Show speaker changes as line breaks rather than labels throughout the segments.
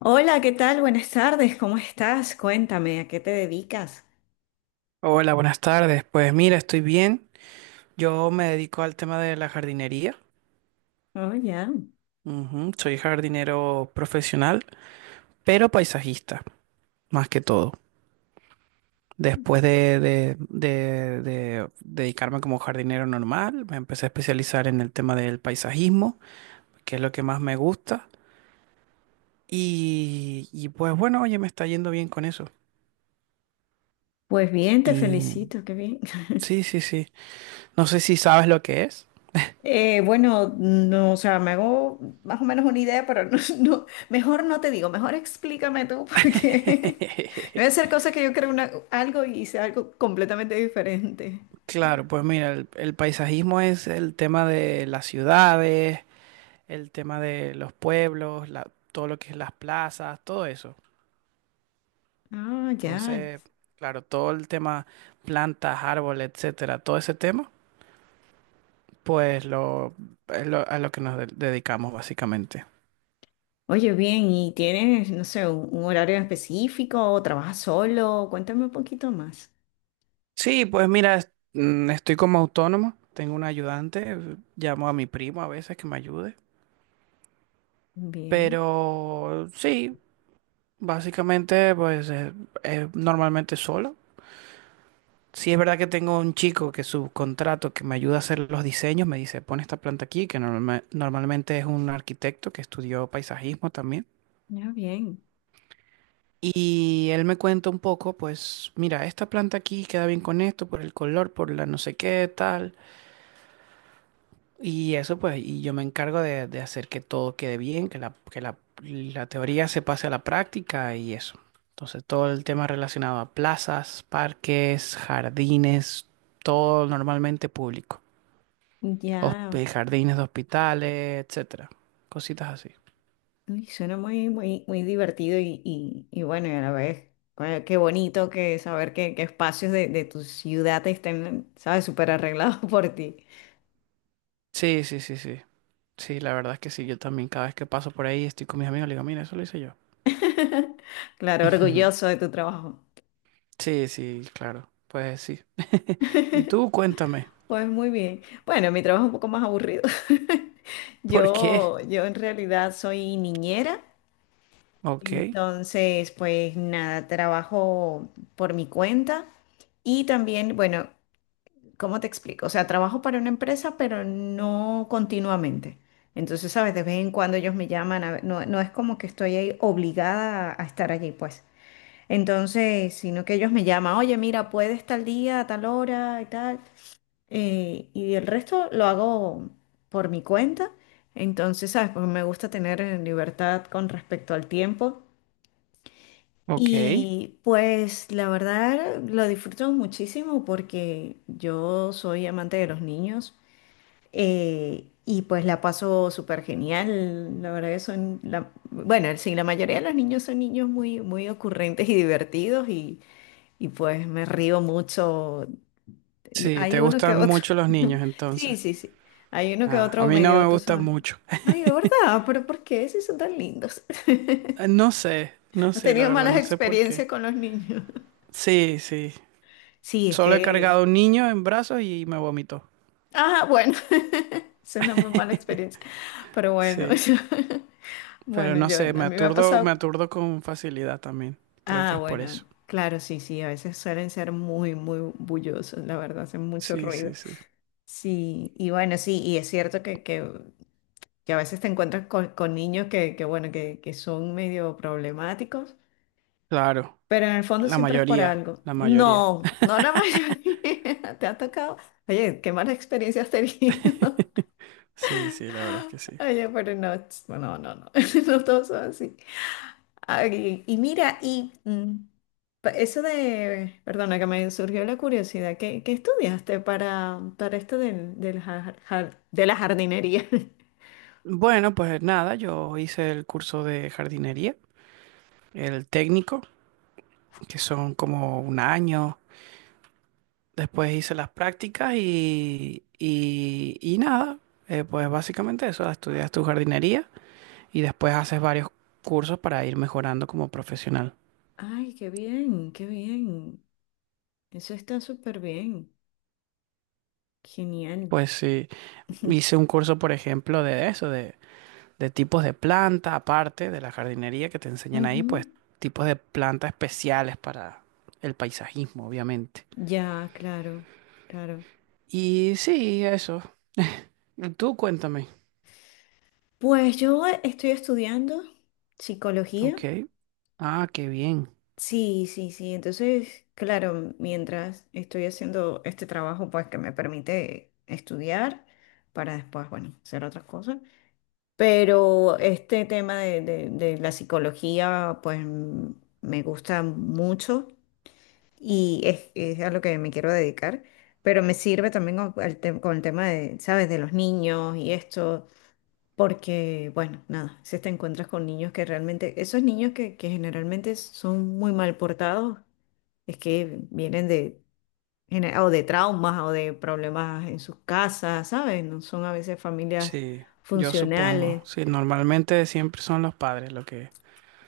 Hola, ¿qué tal? Buenas tardes, ¿cómo estás? Cuéntame, ¿a qué te dedicas?
Hola, buenas tardes. Pues mira, estoy bien. Yo me dedico al tema de la jardinería.
Oh, ya.
Ujú, soy jardinero profesional, pero paisajista, más que todo. Después de dedicarme como jardinero normal, me empecé a especializar en el tema del paisajismo, que es lo que más me gusta. Y pues bueno, oye, me está yendo bien con eso.
Pues bien, te
Y
felicito, qué bien.
sí, sí, sí. No sé si sabes lo que es.
Bueno, no, o sea, me hago más o menos una idea, pero no, no, mejor no te digo, mejor explícame tú, porque no voy a hacer cosas que yo creo algo y sea algo completamente diferente.
Claro, pues mira, el paisajismo es el tema de las ciudades, el tema de los pueblos, todo lo que es las plazas, todo eso.
Ah, ya.
Entonces, claro, todo el tema plantas, árboles, etcétera, todo ese tema, pues lo, es a lo que nos dedicamos básicamente.
Oye, bien, ¿y tienes, no sé, un horario específico o trabajas solo? Cuéntame un poquito más.
Sí, pues mira, estoy como autónomo, tengo un ayudante, llamo a mi primo a veces que me ayude,
Bien,
pero sí, básicamente pues normalmente solo. Sí, es verdad que tengo un chico que subcontrato que me ayuda a hacer los diseños, me dice, pon esta planta aquí, que normalmente es un arquitecto que estudió paisajismo también.
ya bien.
Y él me cuenta un poco, pues, mira, esta planta aquí queda bien con esto, por el color, por la no sé qué, tal. Y eso, pues, y yo me encargo de hacer que todo quede bien, la teoría se pase a la práctica y eso. Entonces, todo el tema relacionado a plazas, parques, jardines, todo normalmente público.
Ya.
Jardines de hospitales, etcétera. Cositas así.
Uy, suena muy, muy, muy divertido y bueno, y a la vez, qué bonito que saber que espacios de tu ciudad estén, ¿sabes?, súper arreglados por ti.
Sí, sí, sí, sí. Sí, la verdad es que sí. Yo también cada vez que paso por ahí estoy con mis amigos, le digo, mira, eso lo hice yo.
Claro, orgulloso de tu trabajo.
Sí, sí, claro. Pues sí. Y tú cuéntame,
Pues muy bien. Bueno, mi trabajo es un poco más aburrido.
¿por qué?
Yo en realidad soy niñera,
Ok,
entonces pues nada, trabajo por mi cuenta y también, bueno, ¿cómo te explico? O sea, trabajo para una empresa, pero no continuamente. Entonces, ¿sabes? De vez en cuando ellos me llaman, a ver, no, no es como que estoy ahí obligada a estar allí, pues. Entonces, sino que ellos me llaman, oye, mira, puedes tal día, a tal hora y tal. Y el resto lo hago por mi cuenta. Entonces, ¿sabes? Porque me gusta tener libertad con respecto al tiempo.
ok.
Y pues la verdad lo disfruto muchísimo porque yo soy amante de los niños, y pues la paso súper genial. La verdad que son, la, bueno, sí, la mayoría de los niños son niños muy, muy ocurrentes y divertidos y pues me río mucho.
Sí, te
Hay uno que
gustan
otro.
mucho los niños
Sí,
entonces.
sí, sí. Hay uno que
Ah, a
otro
mí no me
medio, tú
gustan
sabes.
mucho.
Ay, de verdad, pero ¿por qué? Si son tan lindos.
No sé, no
Has
sé, la
tenido
verdad,
malas
no sé por qué.
experiencias con los niños.
Sí, sí.
Sí, es
Solo he
que...
cargado un niño en brazos y me vomitó.
Ah, bueno. Es una muy mala experiencia. Pero bueno,
Sí. Pero
bueno,
no
yo,
sé,
a mí me ha
me
pasado.
aturdo con facilidad también. Creo que
Ah,
es por
bueno,
eso.
claro, sí, sí, a veces suelen ser muy, muy bullosos, la verdad, hacen mucho
Sí, sí,
ruido.
sí.
Sí, y bueno, sí, y es cierto que a veces te encuentras con niños que, bueno, que son medio problemáticos,
Claro,
pero en el fondo
la
siempre es por
mayoría,
algo.
la mayoría.
No, no la mayoría, te ha tocado. Oye, qué mala experiencia has tenido.
Sí, sí, la verdad es que sí.
Oye, pero no, no, no, no, no todos son así. Ay, y mira, y eso de, perdona que me surgió la curiosidad, ¿qué, qué estudiaste para esto del, de la jardinería?
Bueno, pues nada, yo hice el curso de jardinería, el técnico, que son como un año. Después hice las prácticas y nada, pues básicamente eso, estudias tu jardinería y después haces varios cursos para ir mejorando como profesional.
Ay, qué bien, qué bien. Eso está súper bien. Genial.
Pues sí, hice un curso, por ejemplo, de eso, de tipos de plantas, aparte de la jardinería que te enseñan ahí, pues
Ujú.
tipos de plantas especiales para el paisajismo, obviamente.
Ya, claro, claro.
Y sí, eso. Y tú cuéntame.
Pues yo estoy estudiando psicología.
Ok. Ah, qué bien.
Sí, sí, sí. Entonces, claro, mientras estoy haciendo este trabajo, pues que me permite estudiar para después, bueno, hacer otras cosas. Pero este tema de, de la psicología, pues me gusta mucho y es a lo que me quiero dedicar. Pero me sirve también con, con el tema de, ¿sabes? De los niños y esto. Porque, bueno, nada, si te encuentras con niños que realmente, esos niños que generalmente son muy mal portados es que vienen de, o de traumas o de problemas en sus casas, ¿sabes? No son a veces familias
Sí, yo supongo.
funcionales.
Sí, normalmente siempre son los padres lo que,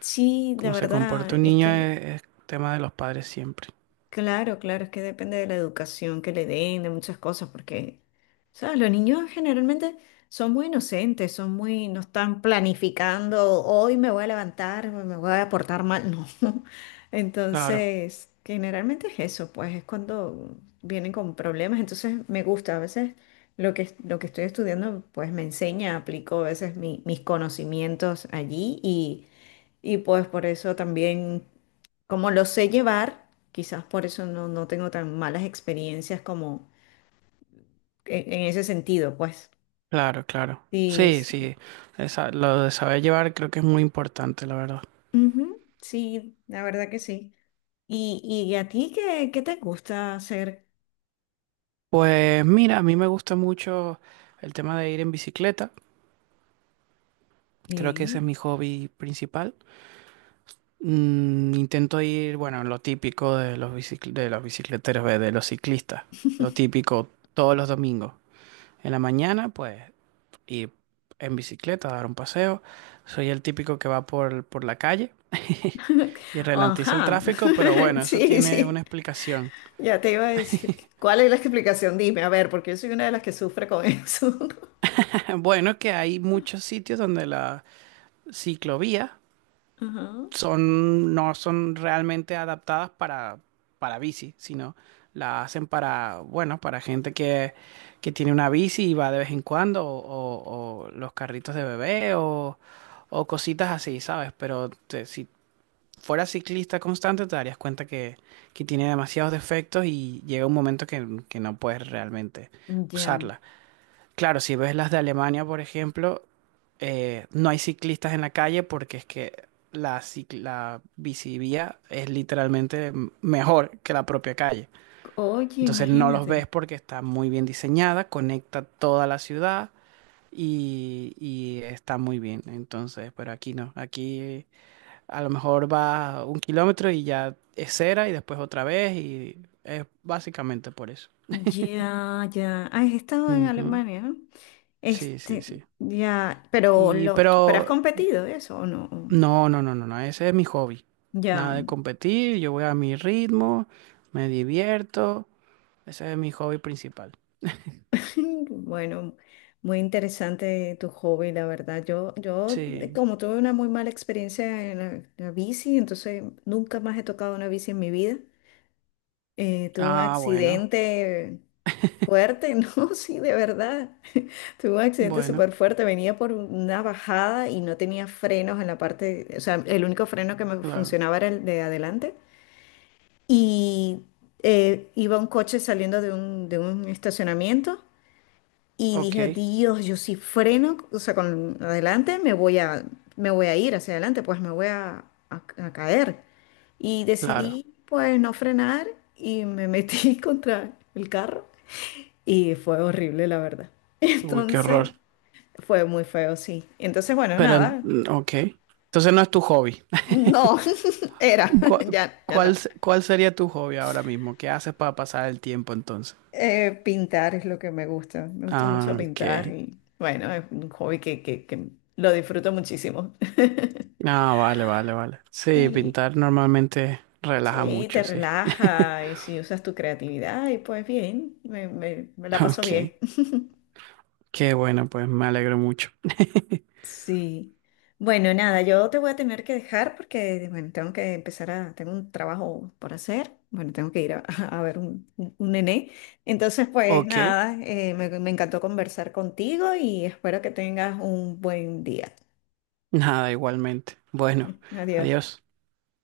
Sí, la
como se
verdad,
comporta un
es
niño
que...
es tema de los padres siempre.
Claro, claro, es que depende de la educación que le den, de muchas cosas, porque, ¿sabes? Los niños generalmente son muy inocentes, son muy, no están planificando, hoy me voy a levantar, me voy a portar mal, no.
Claro,
Entonces, generalmente es eso, pues es cuando vienen con problemas, entonces me gusta, a veces lo que estoy estudiando, pues me enseña, aplico a veces mis conocimientos allí y pues por eso también, como lo sé llevar, quizás por eso no, no tengo tan malas experiencias como en ese sentido, pues.
claro, claro.
Sí,
Sí,
sí.
sí. Lo de saber llevar creo que es muy importante, la verdad.
Ujú, sí, la verdad que sí. ¿Y, y a ti qué, qué te gusta hacer
Pues mira, a mí me gusta mucho el tema de ir en bicicleta. Creo que ese es
bien?
mi hobby principal. Intento ir, bueno, lo típico de los de los bicicleteros, ve, de los ciclistas. Lo típico todos los domingos. En la mañana, pues ir en bicicleta, dar un paseo. Soy el típico que va por la calle y ralentiza el
Ajá,
tráfico, pero bueno, eso
sí,
tiene una
sí.
explicación.
Ya te iba a decir, ¿cuál es la explicación? Dime, a ver, porque yo soy una de las que sufre con eso.
Bueno, que hay muchos sitios donde la ciclovía
Ajá.
son, no son realmente adaptadas para bici, sino la hacen para, bueno, para gente que tiene una bici y va de vez en cuando, o, o los carritos de bebé, o cositas así, ¿sabes? Pero si fueras ciclista constante, te darías cuenta que tiene demasiados defectos y llega un momento que no puedes realmente
Ya.
usarla. Claro, si ves las de Alemania, por ejemplo, no hay ciclistas en la calle porque es que la, la bicivía es literalmente mejor que la propia calle.
Oye,
Entonces no los ves
imagínate.
porque está muy bien diseñada, conecta toda la ciudad y está muy bien. Entonces, pero aquí no. Aquí a lo mejor va un kilómetro y ya es cera y después otra vez y es básicamente por eso.
Ya, ya. Ah, has estado en
Ujú.
Alemania, ¿no?
Sí, sí,
Este,
sí.
ya, pero
Y
lo, pero ¿has
pero
competido eso o no?
no, no, no, no, no, ese es mi hobby. Nada
Ya.
de competir, yo voy a mi ritmo, me divierto, ese es mi hobby principal.
Bueno, muy interesante tu hobby, la verdad. Yo,
Sí.
como tuve una muy mala experiencia en la, la bici, entonces nunca más he tocado una bici en mi vida. Tuve un
Ah, bueno.
accidente fuerte, no, sí, de verdad. Tuve un accidente
Bueno,
súper fuerte. Venía por una bajada y no tenía frenos en la parte, o sea, el único freno que me
claro.
funcionaba era el de adelante. Y iba un coche saliendo de un estacionamiento y dije,
Ok,
Dios, yo si freno, o sea, con adelante me voy a ir hacia adelante, pues me voy a, a caer. Y
claro.
decidí, pues, no frenar y me metí contra el carro y fue horrible, la verdad.
Uy, qué
Entonces,
horror.
fue muy feo, sí. Entonces, bueno,
Pero,
nada,
ok. Entonces no es tu hobby.
no, era,
¿Cuál,
ya, ya no.
cuál, cuál sería tu hobby ahora mismo? ¿Qué haces para pasar el tiempo entonces?
Pintar es lo que me gusta mucho
Ah, ok.
pintar y, bueno, es un hobby que, que lo disfruto muchísimo.
Ah, vale, vale, vale. Sí,
Sí.
pintar normalmente relaja
Sí, te
mucho, sí.
relaja y si usas tu creatividad y pues bien, me, me la paso
Ok.
bien.
Qué bueno, pues me alegro mucho.
Sí. Bueno, nada, yo te voy a tener que dejar porque, bueno, tengo que empezar a, tengo un trabajo por hacer, bueno, tengo que ir a, a ver un, un nené. Entonces, pues
Ok,
nada, me encantó conversar contigo y espero que tengas un buen día.
nada, igualmente. Bueno,
Adiós.
adiós.